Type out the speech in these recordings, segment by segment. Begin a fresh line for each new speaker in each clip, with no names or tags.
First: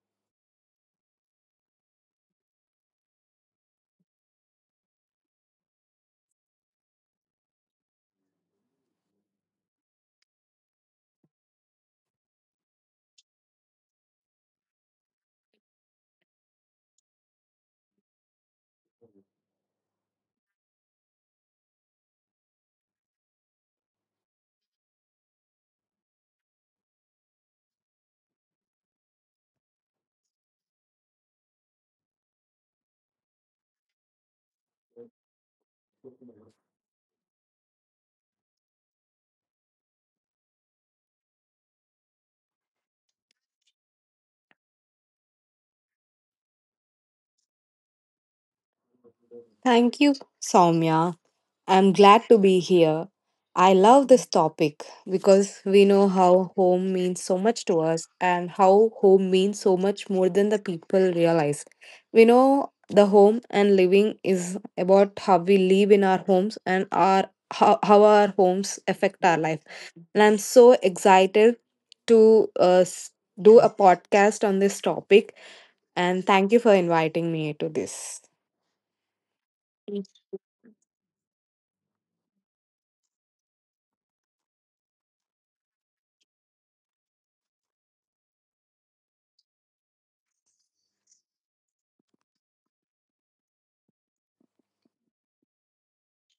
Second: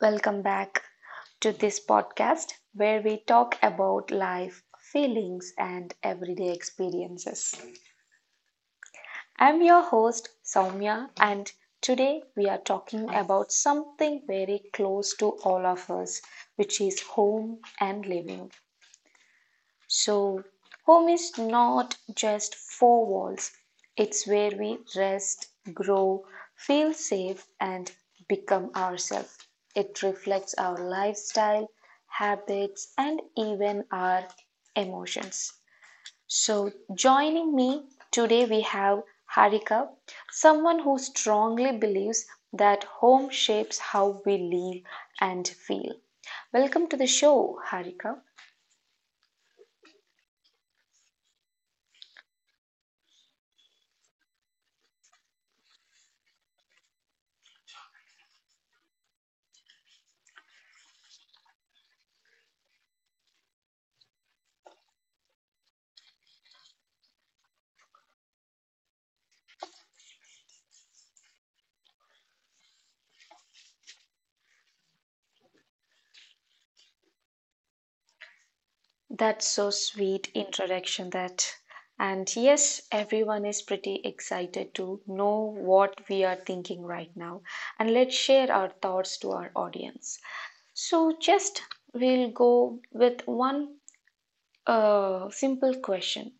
Welcome back to this podcast where we talk about life, feelings, and everyday experiences. I'm your host, Soumya, and today we are talking about something very close to all of us, which is home and living. So, home is not just four walls, it's where we rest, grow, feel safe, and become ourselves. It reflects our lifestyle, habits, and even our emotions. So, joining me today, we have Harika, someone who strongly believes that home shapes how we live and feel. Welcome to the show, Harika.
Thank you, Soumya. I'm glad to be here. I love this topic because we know how home means so much to us and how home means so much more than the people realize. We know the home and living is about how we live in our homes and our how our homes affect our life. And I'm so excited to do a podcast on this topic, and thank you for inviting me to this.
That's so sweet introduction that. And yes, everyone is pretty excited to know what we are thinking right now. And let's share our thoughts to our audience. So just we'll go with one simple question.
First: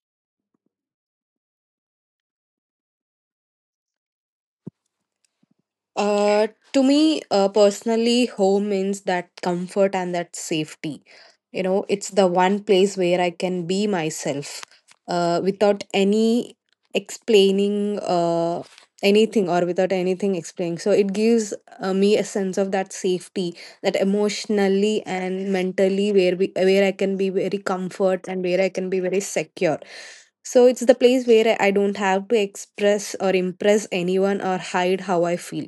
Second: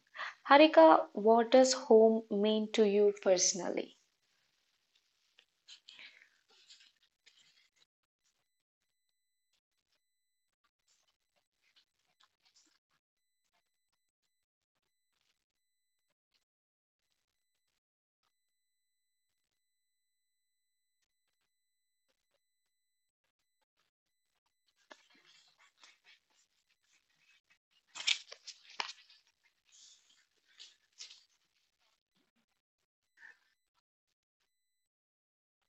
Harika, what does home mean to you personally?
To me, personally, home means that comfort and that safety. You know, it's the one place where I can be myself without any explaining anything or without anything explaining. So it gives me a sense of that safety, that emotionally and mentally where where I can be very comfort and where I can be very secure. So it's the place where I don't have to express or impress anyone or hide how I feel.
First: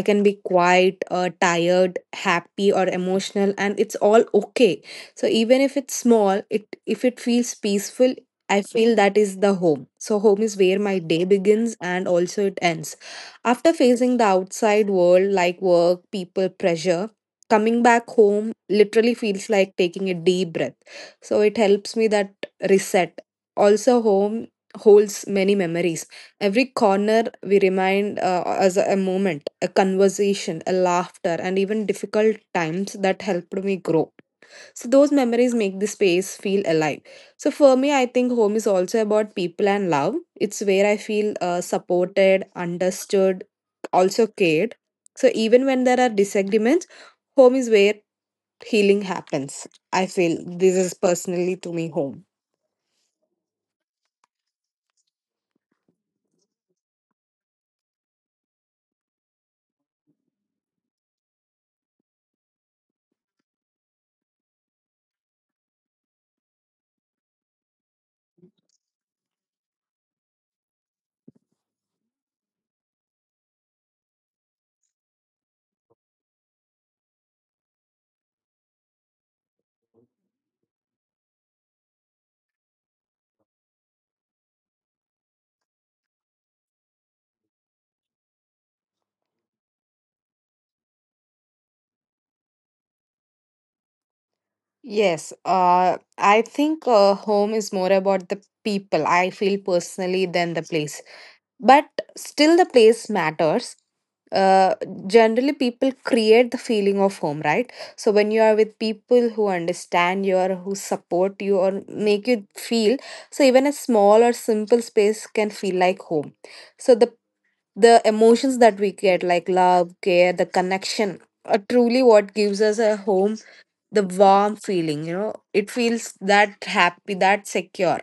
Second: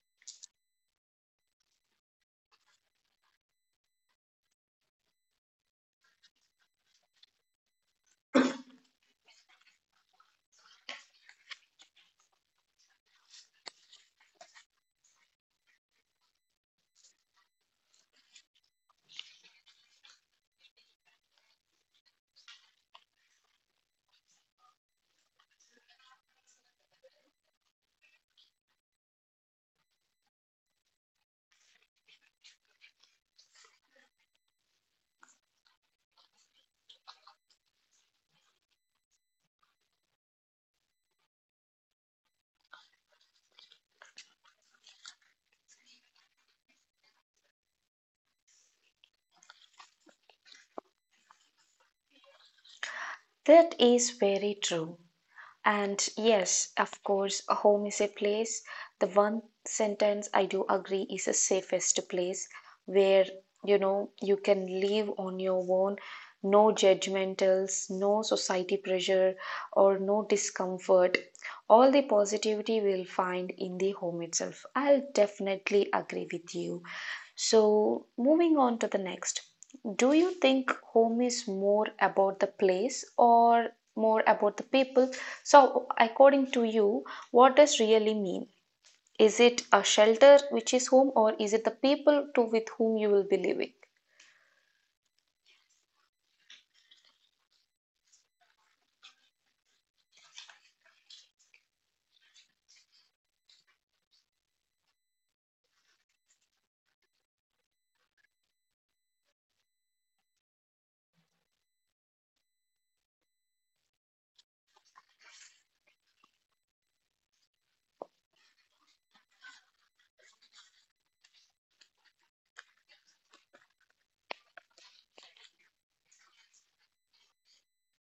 I can be quiet or tired, happy or emotional, and it's all okay. So even if it's small, it if it feels peaceful, I feel that is the home. So home is where my day begins and also it ends. After facing the outside world like work, people, pressure, coming back home literally feels like taking a deep breath. So it helps me that reset. Also, home holds many memories. Every corner we remind as a moment, a conversation, a laughter, and even difficult times that helped me grow. So those memories make the space feel alive. So for me, I think home is also about people and love. It's where I feel supported, understood, also cared. So even when there are disagreements, home is where healing happens. I feel this is personally to me home.
That is very true. And yes, of course, a home is a place. The one sentence I do agree is the safest place where you know you can live on your own, no judgmentals, no society pressure, or no discomfort. All the positivity we'll find in the home itself. I'll definitely agree with you. So, moving on to the next. Do you think home is more about the place or more about the people? So, according to you, what does really mean? Is it a shelter which is home or is it the people to with whom you will be living?
Yes, I think home is more about the people. I feel personally than the place. But still the place matters. uh, Generally people create the feeling of home, right? So when you are with people who understand you or who support you or make you feel, so even a small or simple space can feel like home. So the emotions that we get, like love, care, the connection, are truly what gives us a home. The warm feeling, you know, it feels that happy, that secure.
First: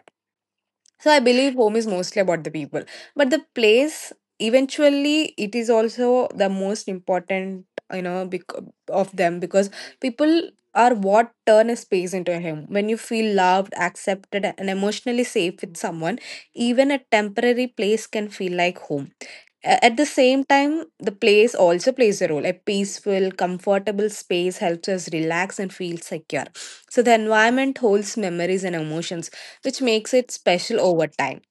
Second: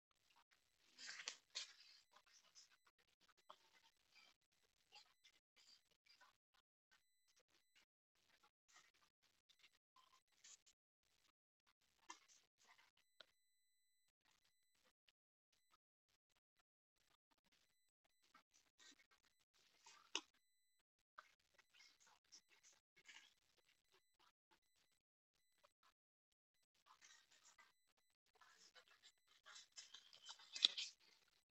So I believe home is mostly about the people, but the place eventually it is also the most important. you know bec- of them, because people are what turn a space into a home. When you feel loved, accepted, and emotionally safe with someone, even a temporary place can feel like home. At the same time, the place also plays a role. A peaceful, comfortable space helps us relax and feel secure. So the environment holds memories and emotions, which makes it special over time.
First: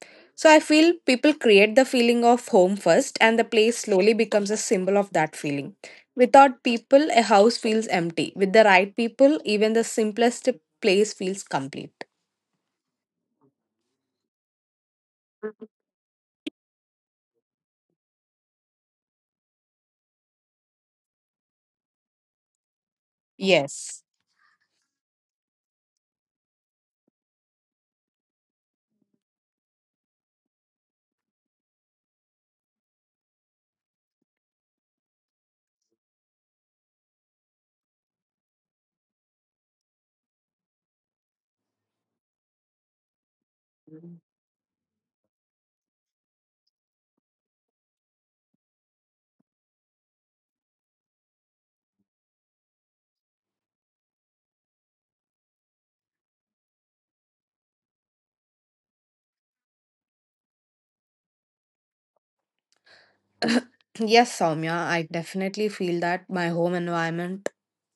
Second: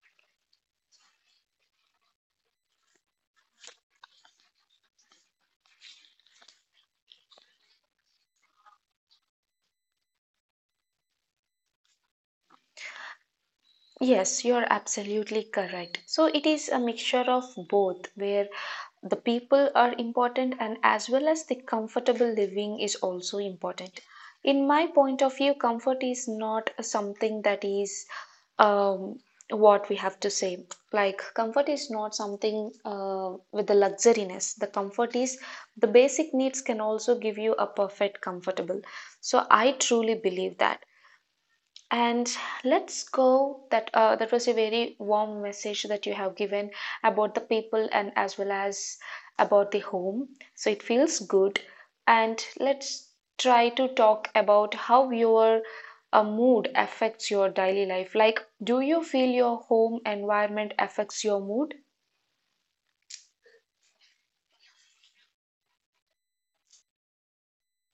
So I feel people create the feeling of home first, and the place slowly becomes a symbol of that feeling. Without people, a house feels empty. With the right people, even the simplest place feels complete.
Yes, you're absolutely correct. So it is a mixture of both, where the people are important and as well as the comfortable living is also
Yes.
important. In my point of view, comfort is not something that is um, what we have to say. Like, comfort is not something with the luxuriness. The comfort is the basic needs can also give you a perfect comfortable. So I truly believe that. And let's go. That was a very warm message that you have given about the people and as well as about the home. So it feels good. And let's try to talk about how your mood affects your daily life. Like, do you feel your home environment affects your mood?
Yes, Soumya, I definitely feel that my home environment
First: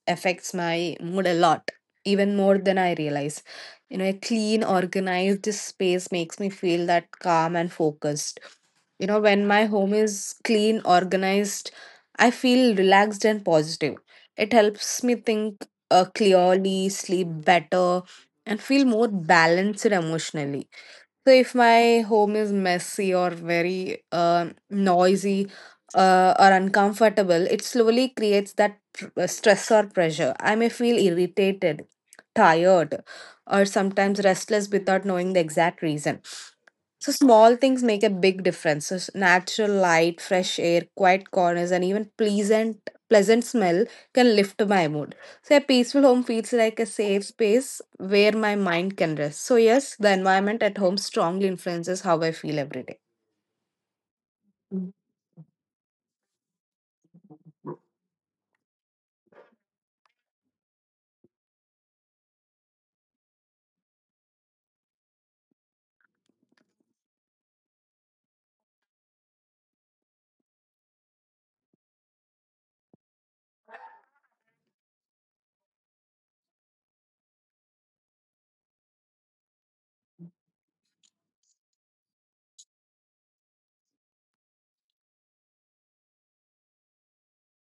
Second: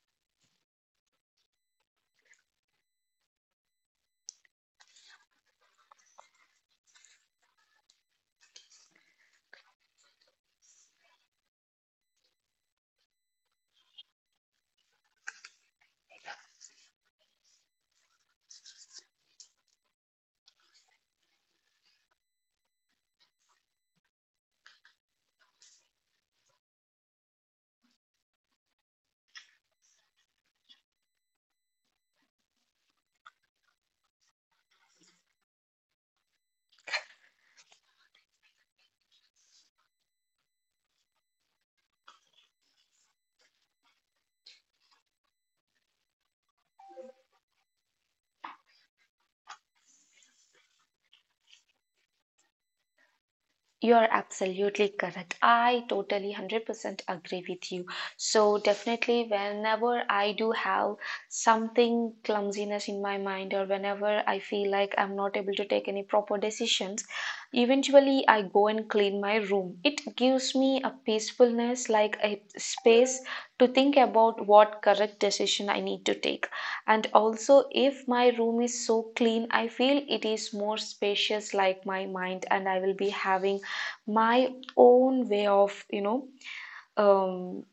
affects my mood a lot, even more than I realize. You know, a clean, organized space makes me feel that calm and focused. You know, when my home is clean, organized, I feel relaxed and positive. It helps me think clearly, sleep better, and feel more balanced emotionally. So if my home is messy or very noisy or uncomfortable, it slowly creates that stress or pressure. I may feel irritated, tired, or sometimes restless without knowing the exact reason. So, small things make a big difference. So, natural light, fresh air, quiet corners, and even pleasant smell can lift my mood. So, a peaceful home feels like a safe space where my mind can rest. So, yes, the environment at home strongly influences how I feel every day.
You're absolutely correct. I totally 100% agree with you. So, definitely, whenever I do have something clumsiness in my mind, or whenever I feel like I'm not able to take any proper decisions, eventually I go and clean my room. It gives me a peacefulness, like a space to think about what correct decision I need to take. And also, if my room is so clean, I feel it is more spacious, like my mind, and I will be having my own way of you know um,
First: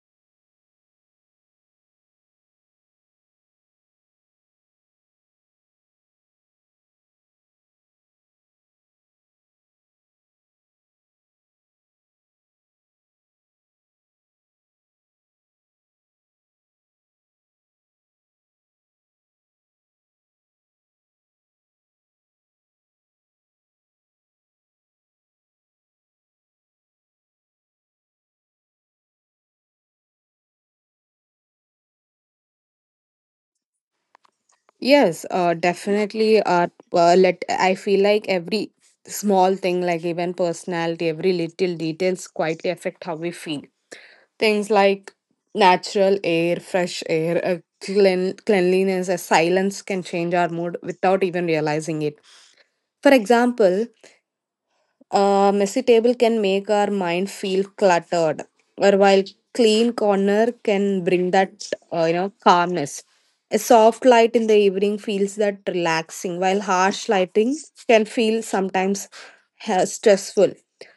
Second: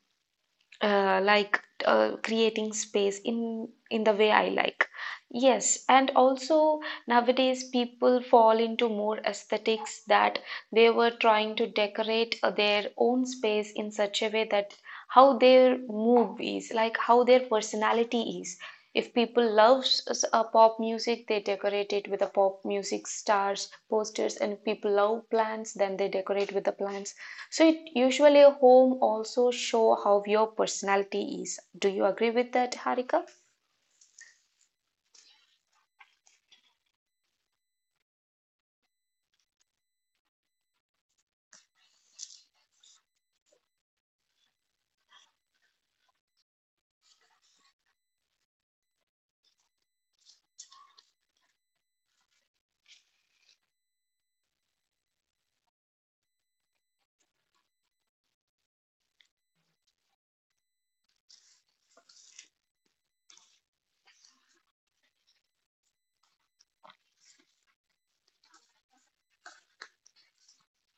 creating space in the way I like. Yes, and also nowadays, people fall into more aesthetics that they were trying to decorate their own space in such a way that how their mood is, like how their personality is. If people love pop music, they decorate it with the pop music stars, posters, and if people love plants, then they decorate with the plants. So it usually a home also show how your personality is. Do you agree with that, Harika?
Yes, definitely. Let I feel like every small thing, like even personality, every little details, quietly affect how we feel. Things like natural air, fresh air, cleanliness, a silence can change our mood without even realizing it. For example, a messy table can make our mind feel cluttered, or while clean corner can bring that calmness. A soft light in the evening feels that relaxing, while harsh lighting can feel sometimes stressful.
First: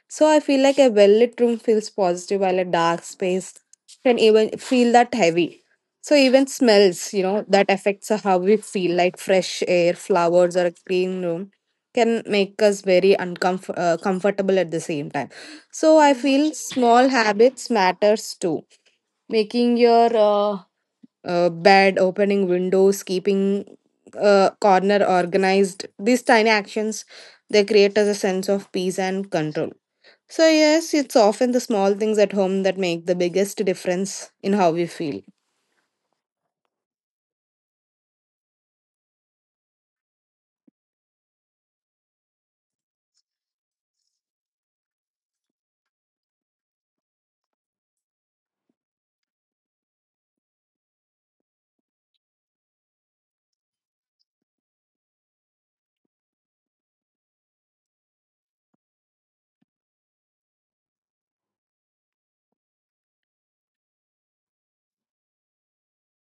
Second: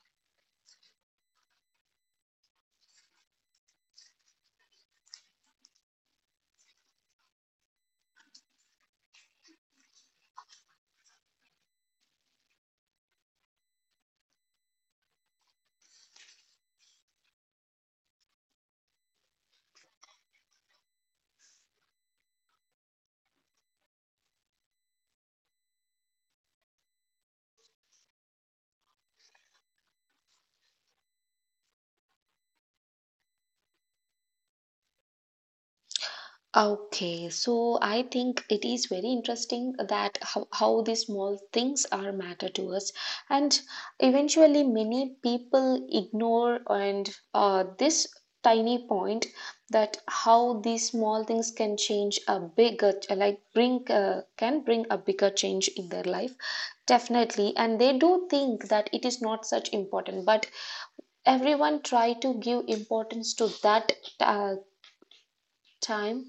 So I feel like a well lit room feels positive, while a dark space can even feel that heavy. So even smells, you know, that affects how we feel, like fresh air, flowers, or a clean room, can make us very uncomfortable comfortable at the same time. So I feel small habits matters too. Making your bed, opening windows, keeping corner organized. These tiny actions they create us a sense of peace and control. So yes, it's often the small things at home that make the biggest difference in how we feel.
Okay, so I think it is very interesting that how these small things are matter to us, and eventually many people ignore and this tiny point that how these small things can change a bigger like bring can bring a bigger change in their life definitely, and they do think that it is not such important, but everyone try to give importance to that uh, time,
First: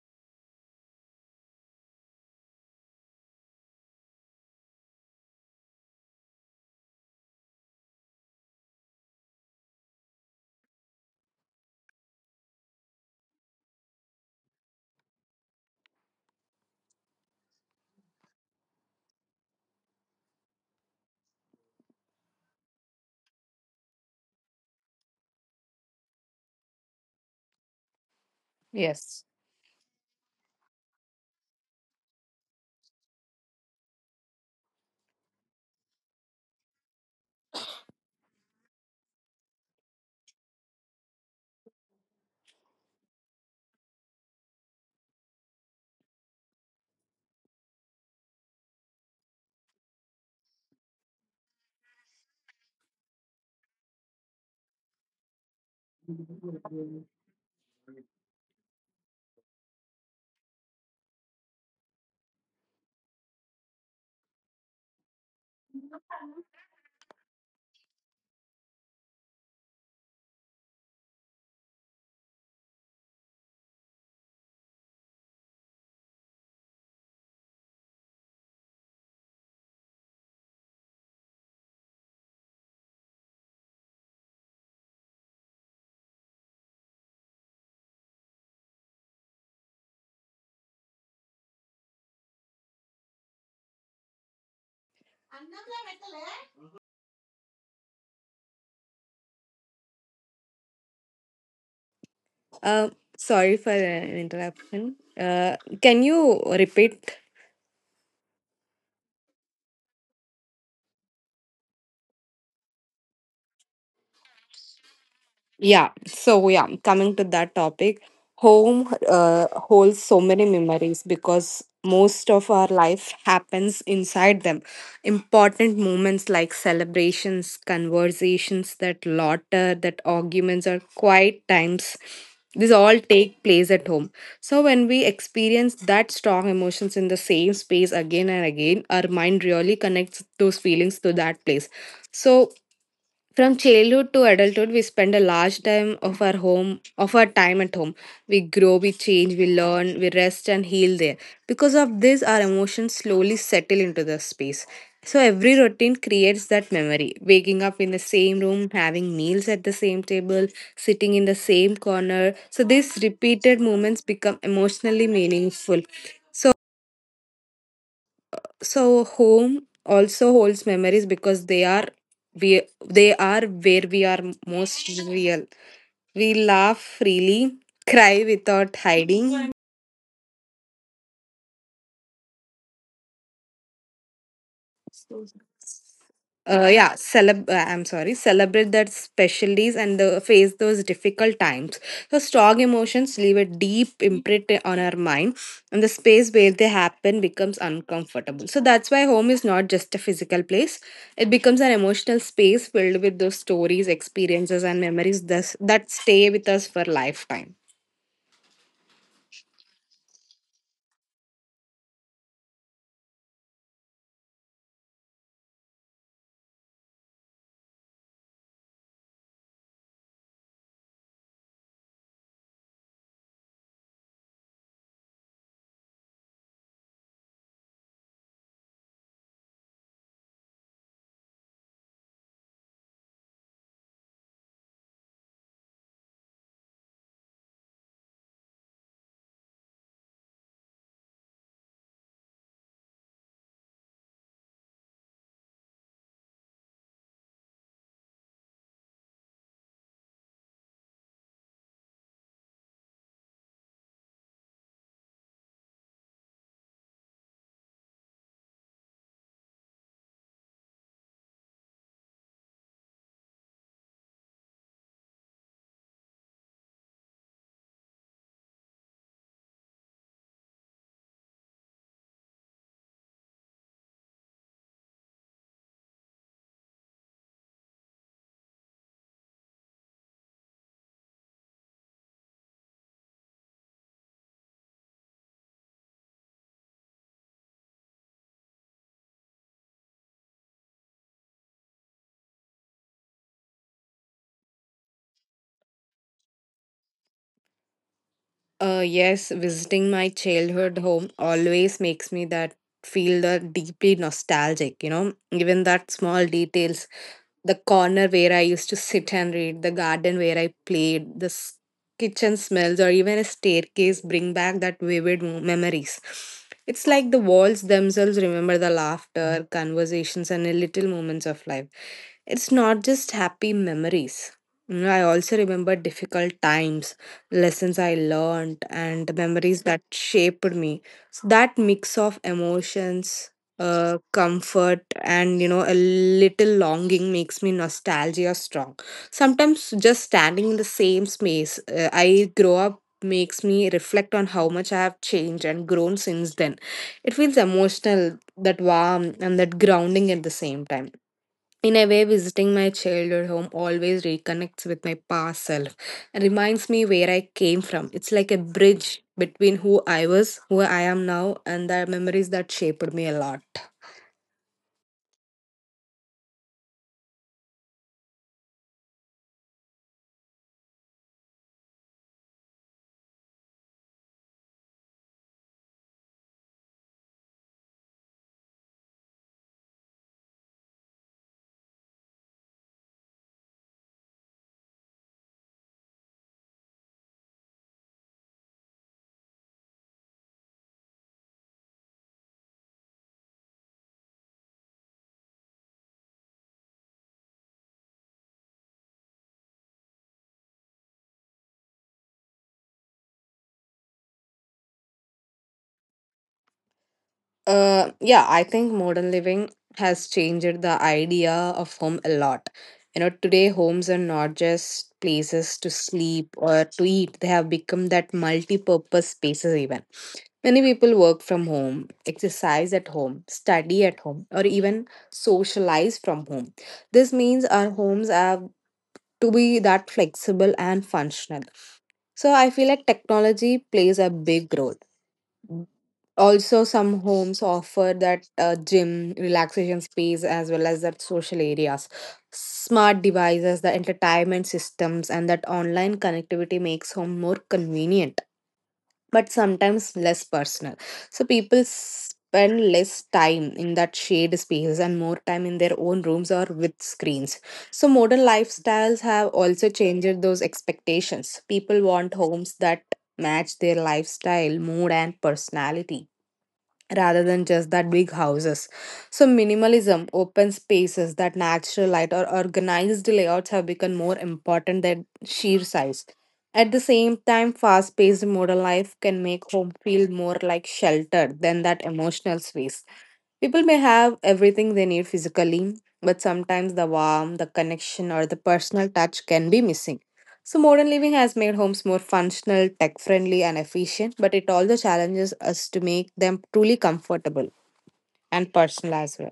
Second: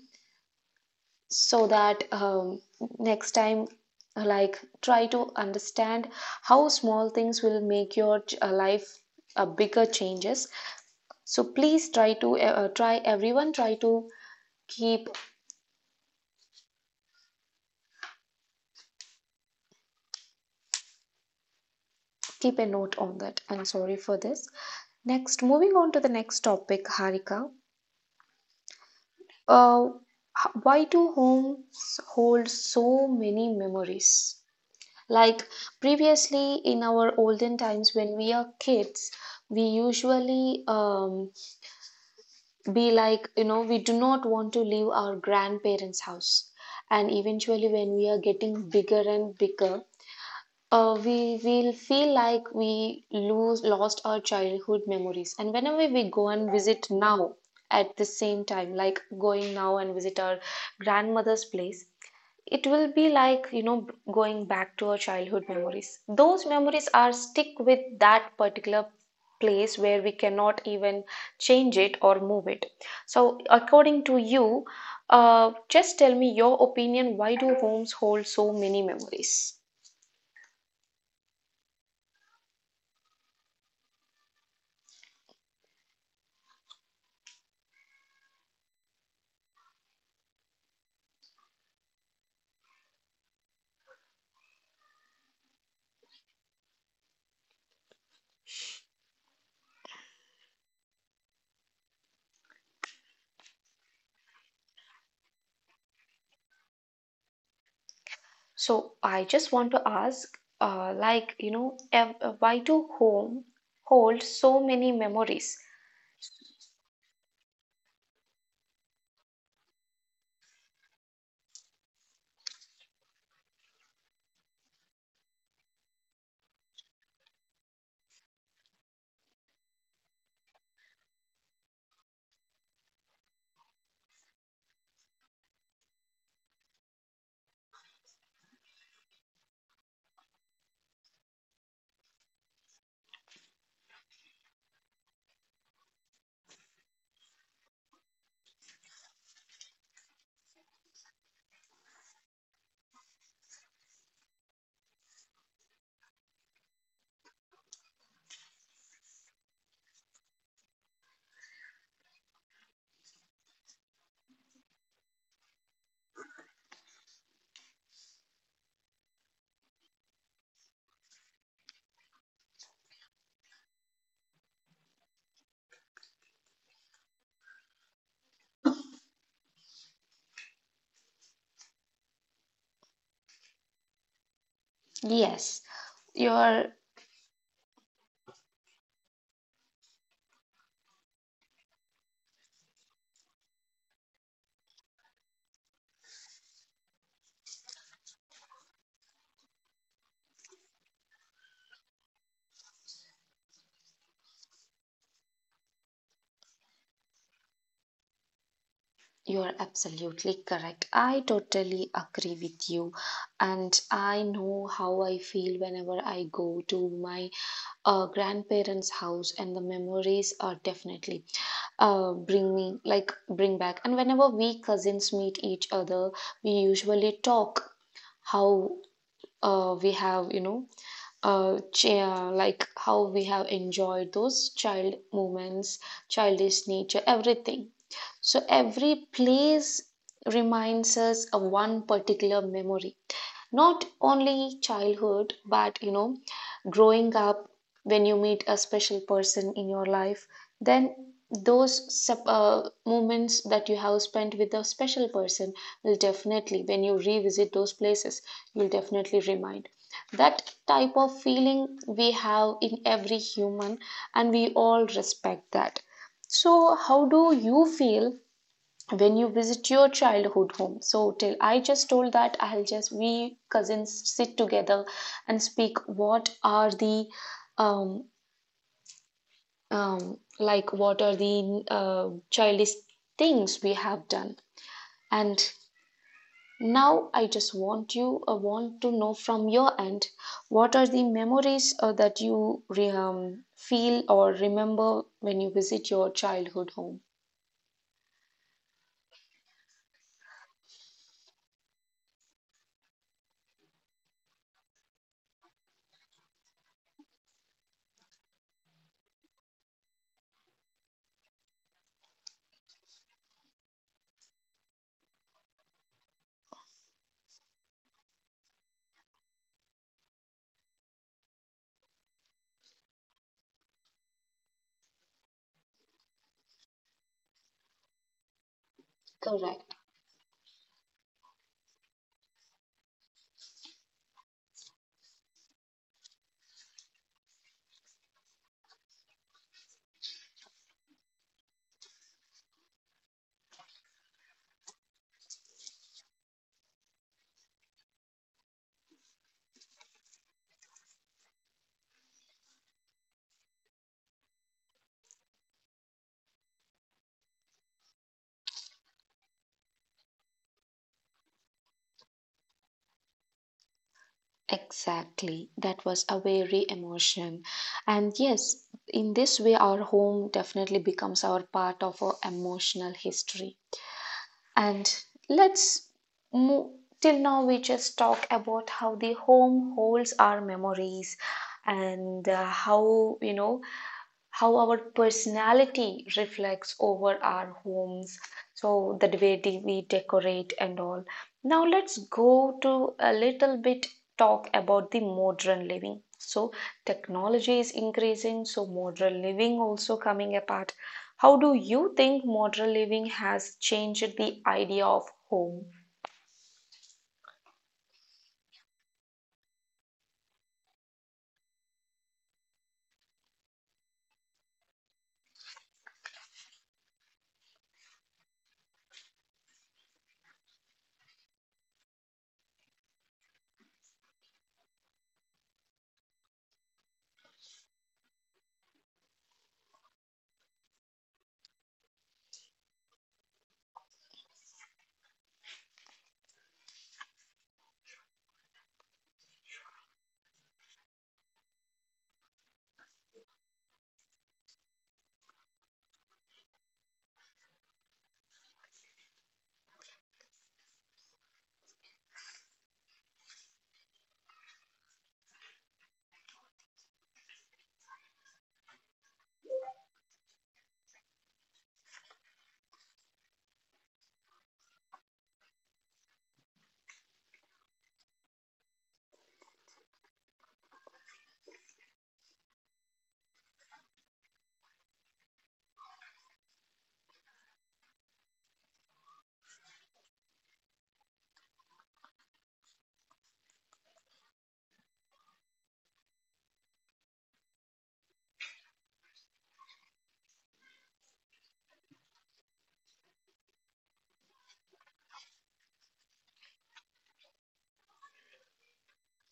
so that next time, like try to understand how small things will make your life bigger changes. So please try to try, everyone try to keep keep a note on that. I'm sorry for this. Next, moving on to the next topic, Harika.
Yes.
uh, why do homes hold so many memories? Like previously in our olden times when we are kids, we usually be like, you know, we do not want to leave our grandparents' house. And eventually, when we are getting bigger and bigger, we will feel like we lose lost our childhood memories. And whenever we go and visit now at the same time, like going now and visit our grandmother's place, it will be like, you know, going back to our childhood memories. Those memories are stick with that particular place where we cannot even change it or move it. So, according to you, just tell me your opinion, why do homes hold so many memories?
Uh, Sorry for an interruption. Can you repeat?
So, I just want to ask, like, you know, why do home hold so many memories?
Coming to that topic, home holds so many memories because most of our life happens inside them. Important moments like celebrations, conversations, that laughter, that arguments, or quiet times. These all take place at home. So when we experience that strong emotions in the same space again and again, our mind really connects those feelings to that place. So from childhood to adulthood, we spend a large time of our home, of our time at home. We grow, we change, we learn, we rest and heal there. Because of this, our emotions slowly settle into the space. So every routine creates that memory. Waking up in the same room, having meals at the same table, sitting in the same corner. So these repeated moments become emotionally meaningful. So so home also holds memories because they are where we are most real. We laugh freely, cry without hiding,
Yes, your
Yeah, celeb. I'm sorry, celebrate that special days and the, face those difficult times. So strong emotions leave a deep imprint on our mind, and the space where they happen becomes uncomfortable. So that's why home is not just a physical place; it becomes an emotional space filled with those stories, experiences, and memories thus, that stay with us for lifetime.
You're absolutely correct. I totally agree with you. And I know how I feel whenever I go to my grandparents' house, and the memories are definitely bring me like bring back. And whenever we cousins meet each other, we usually talk how we have, you know, like how we have enjoyed those child moments, childish nature, everything. So every place reminds us of one particular memory, not only childhood but you know growing up. When you meet a special person in your life, then those moments that you have spent with a special person will definitely, when you revisit those places, you'll definitely remind that type of feeling we have in every human, and we all respect that. So how do you feel when you visit your childhood home? So till I just told that, I'll just, we cousins sit together and speak what are the um, like what are the childish things we have done. And now I just want you want to know from your end what are the memories that you um, feel or remember when you visit your childhood home.
Yes, visiting my childhood home always makes me that feel the deeply nostalgic. You know, even that small details, the corner where I used to sit and read, the garden where I played, the kitchen smells, or even a staircase bring back that vivid memories. It's like the walls themselves remember the laughter, conversations, and the little moments of life. It's not just happy memories. You know, I also remember difficult times, lessons I learned, and memories
Correct.
that shaped me. So that mix of emotions, comfort, and you know a little longing makes me nostalgia strong. Sometimes just standing in the same space I grow up makes me reflect on how much I have changed and grown since then. It feels emotional, that warm and that grounding at the same time. In a way, visiting my childhood home always reconnects with my past self and reminds me where I came from. It's like a bridge between who I was, who I am now, and the memories that shaped me a lot.
Exactly. That was a very emotion. And yes, in this way, our home definitely becomes our part of our emotional history. And let's move. Till now, we just talk about how the home holds our memories and how, you know, how our personality reflects over our homes, so the way we decorate and all. Now let's go to a little bit talk about the modern living. So technology is increasing, so modern living also coming apart. How do you think modern living has changed the idea of home?
Yeah, I think modern living has changed the idea of home a lot. You know, today homes are not just places to sleep or to eat, they have become that multi purpose spaces, even. Many people work from home, exercise at home, study at home, or even socialize from home. This means our homes have to be that flexible and functional. So I feel like technology plays a big role. Also, some homes offer that gym, relaxation space, as well as that social areas. Smart devices, the entertainment systems, and that online connectivity makes home more convenient, but sometimes less personal. So people spend less time in that shared spaces and more time in their own rooms or with screens. So modern lifestyles have also changed those expectations. People want homes that match their lifestyle, mood, and personality rather than just that big houses. So, minimalism, open spaces, that natural light or organized layouts have become more important than sheer size. At the same time, fast paced modern life can make home feel more like shelter than that emotional space. People may have everything they need physically, but sometimes the warmth, the connection, or the personal touch can be missing. So, modern living has made homes more functional, tech friendly, and efficient, but it also challenges us to make them truly comfortable and personal as well.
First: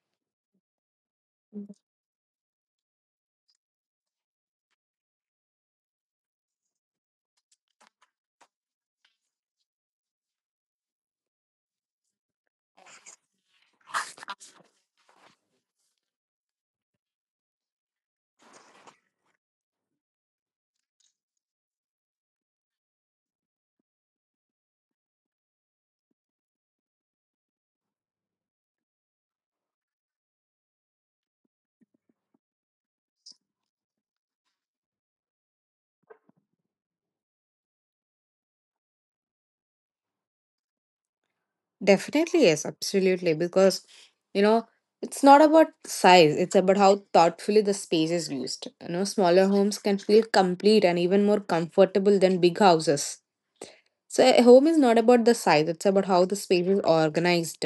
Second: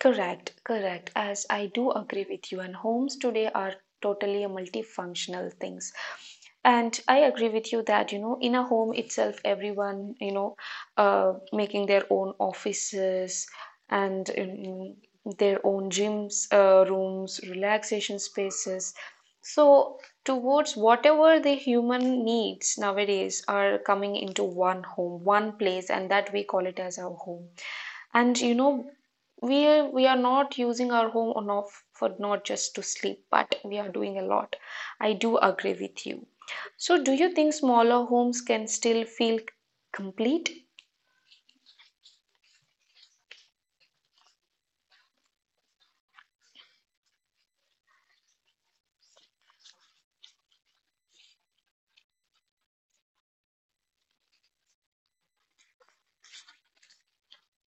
Correct, correct. As I do agree with you, and homes today are totally a multifunctional things. And I agree with you that, you know, in a home itself, everyone, you know, making their own offices and their own gyms, rooms, relaxation spaces. So, towards whatever the human needs nowadays are coming into one home, one place, and that we call it as our home. And you know, we are not using our home on off for not just to sleep, but we are doing a lot. I do agree with you. So do you think smaller homes can still feel complete?
Definitely, yes, absolutely. Because, you know, it's not about size, it's about how thoughtfully the space is used. You know, smaller homes can feel complete and even more comfortable than big houses. So a home is not about the size, it's about how the space is organized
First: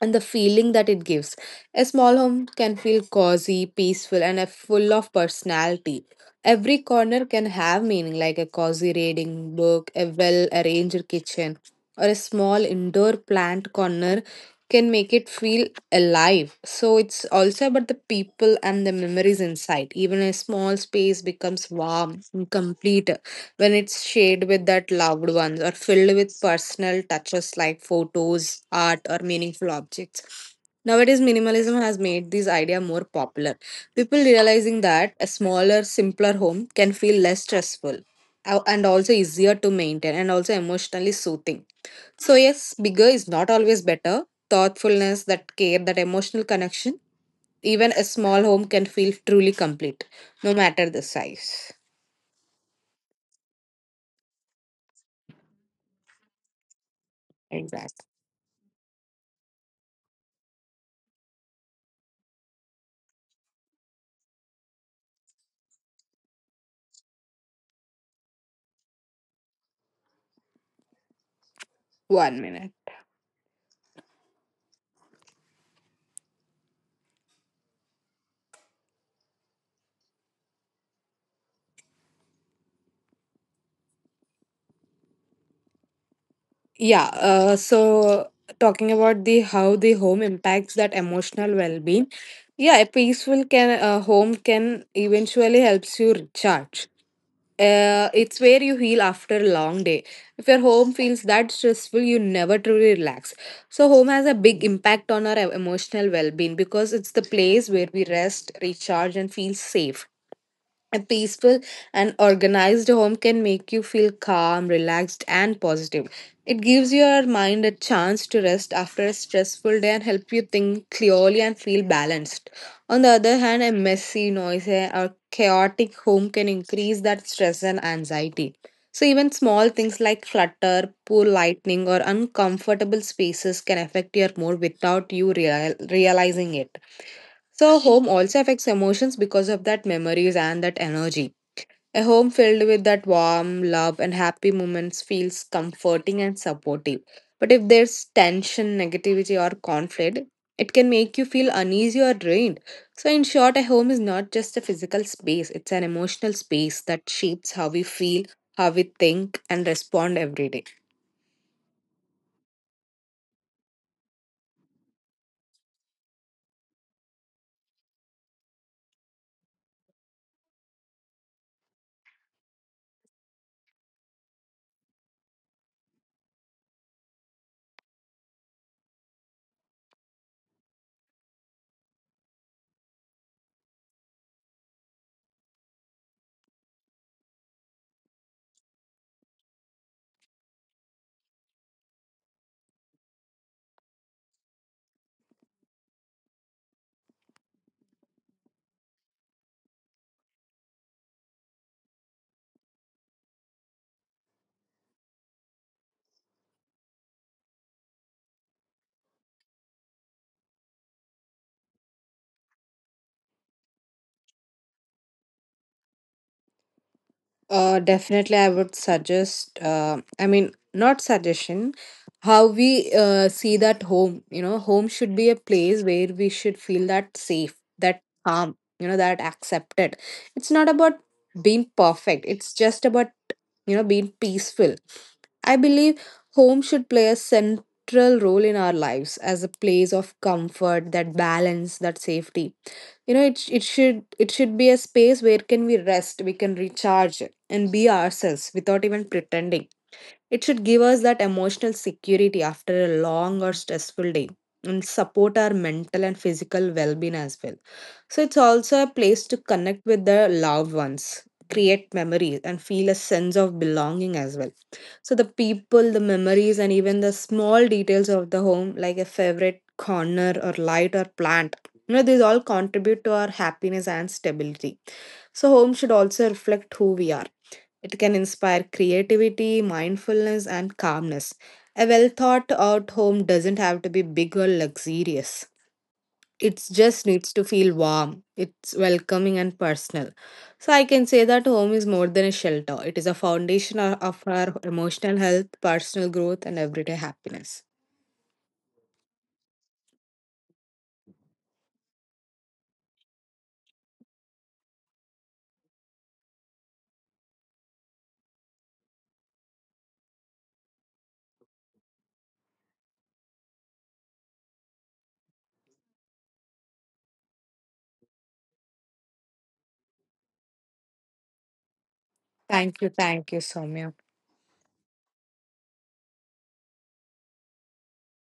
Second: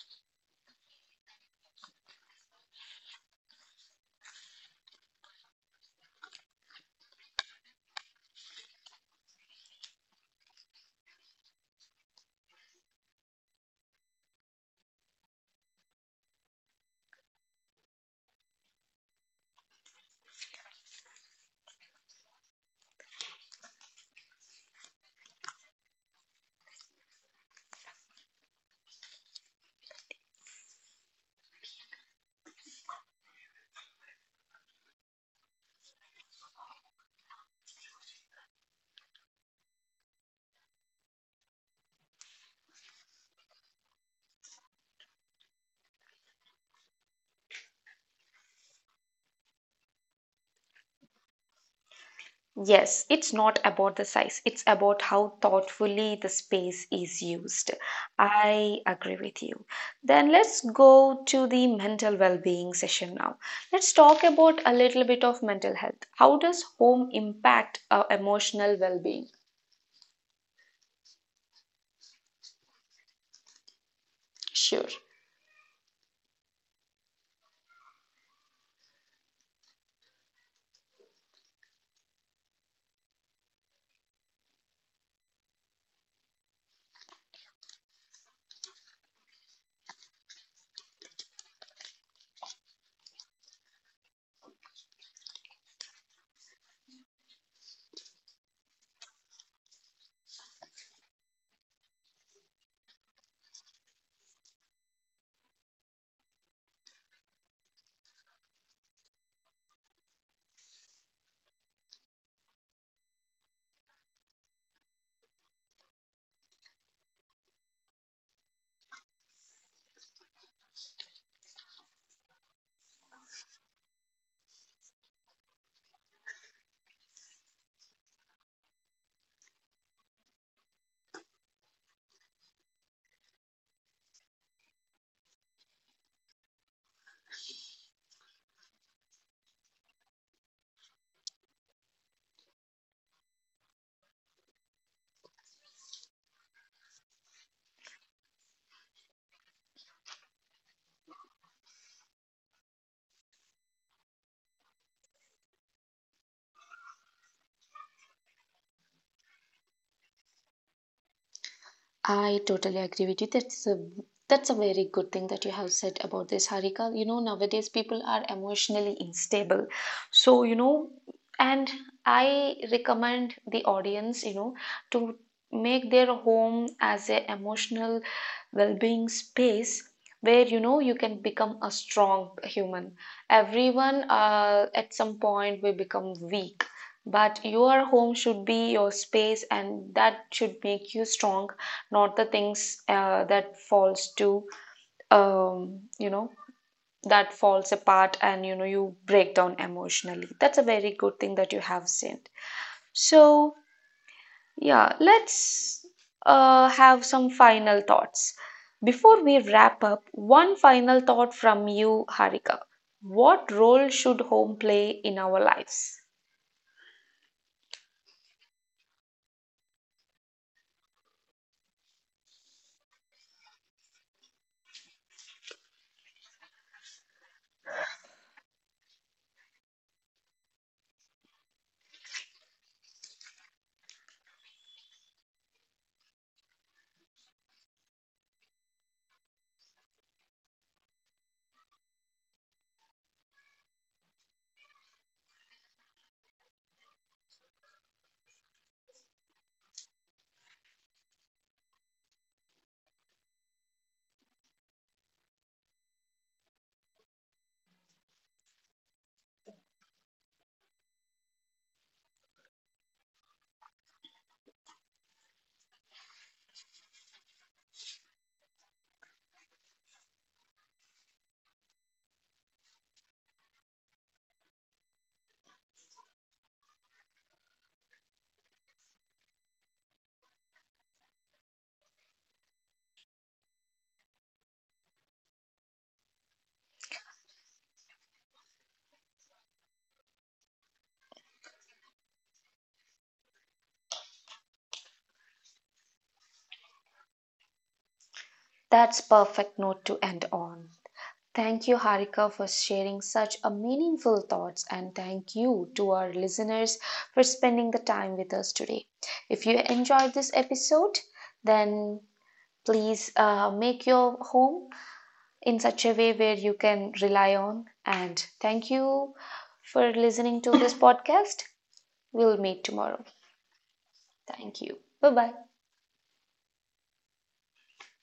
and the feeling that it gives. A small home can feel cozy, peaceful, and a full of personality. Every corner can have meaning, like a cozy reading book, a well arranged kitchen, or a small indoor plant corner can make it feel alive. So it's also about the people and the memories inside. Even a small space becomes warm and complete when it's shared with that loved ones or filled with personal touches like photos, art, or meaningful objects. Nowadays, minimalism has made this idea more popular. People realizing that a smaller, simpler home can feel less stressful and also easier to maintain and also emotionally soothing. So, yes, bigger is not always better. Thoughtfulness, that care, that emotional connection, even a small home can feel truly complete, no matter the size.
Yes, it's not about the size, it's about how thoughtfully the space is used.
Exactly.
I agree with you. Then let's go to the mental well-being session now. Let's talk about a little bit of mental health. How does home impact our emotional well-being?
One minute.
Sure.
Yeah, so talking about the how the home impacts that emotional well-being. Yeah, a peaceful can home can eventually helps you recharge. It's where you heal after a long day. If your home feels that stressful, you never truly relax. So home has a big impact on our emotional well-being because it's the place where we rest, recharge, and feel safe. A peaceful and organized home can make you feel calm, relaxed, and positive. It gives your mind a chance to rest after a stressful day and help you think clearly and feel balanced. On the other hand, a messy, noisy, or chaotic home can increase that stress and anxiety. So, even small things like clutter, poor lighting, or uncomfortable spaces can affect your mood without you realizing it. So home also affects emotions because of that memories and that energy. A home filled with that warm love and happy moments feels comforting and supportive. But if there's tension, negativity, or conflict, it can make you feel uneasy or drained. So, in short, a home is not just a physical space, it's an emotional space that shapes how we feel, how we think, and respond every day.
I totally agree with you. That's a very good thing that you have said about this, Harika. You know, nowadays people are emotionally unstable. So, you know, and I recommend the audience, you know, to make their home as a emotional well-being space where you know you can become a strong human. Everyone at some point will become weak, but your home should be your space, and that should make you strong, not the things that falls to you know, that falls apart, and you know you break down emotionally. That's a very good thing that you have said. So yeah, let's have some final thoughts before we wrap up. One final thought from you, Harika. What role should home play in our lives?
Definitely, I would suggest, I mean, not suggestion, how we see that home. You know, home should be a place where we should feel that safe, that calm, you know, that accepted. It's not about being perfect, it's just about, you know, being peaceful. I believe home should play a central role in our lives as a place of comfort, that balance, that safety. You know, it should be a space where can we rest, we can recharge and be ourselves without even pretending. It should give us that emotional security after a long or stressful day and support our mental and physical well-being as well, so it's also a place to connect with their loved ones, create memories, and feel a sense of belonging as well. So the people, the memories, and even the small details of the home, like a favorite corner or light or plant, you know, these all contribute to our happiness and stability. So home should also reflect who we are. It can inspire creativity, mindfulness, and calmness. A well thought out home doesn't have to be big or luxurious, it just needs to feel warm, it's welcoming and personal. So I can say that home is more than a shelter, it is a foundation of our emotional health, personal growth, and everyday happiness.
That's perfect note to end on. Thank you, Harika, for sharing such a meaningful thoughts, and thank you to our listeners for spending the time with us today. If you enjoyed this episode, then please make your home in such a way where you can rely on. And thank you for listening to this podcast. We'll meet
thank you
tomorrow.
thank you Soumya.
Thank you. Bye bye.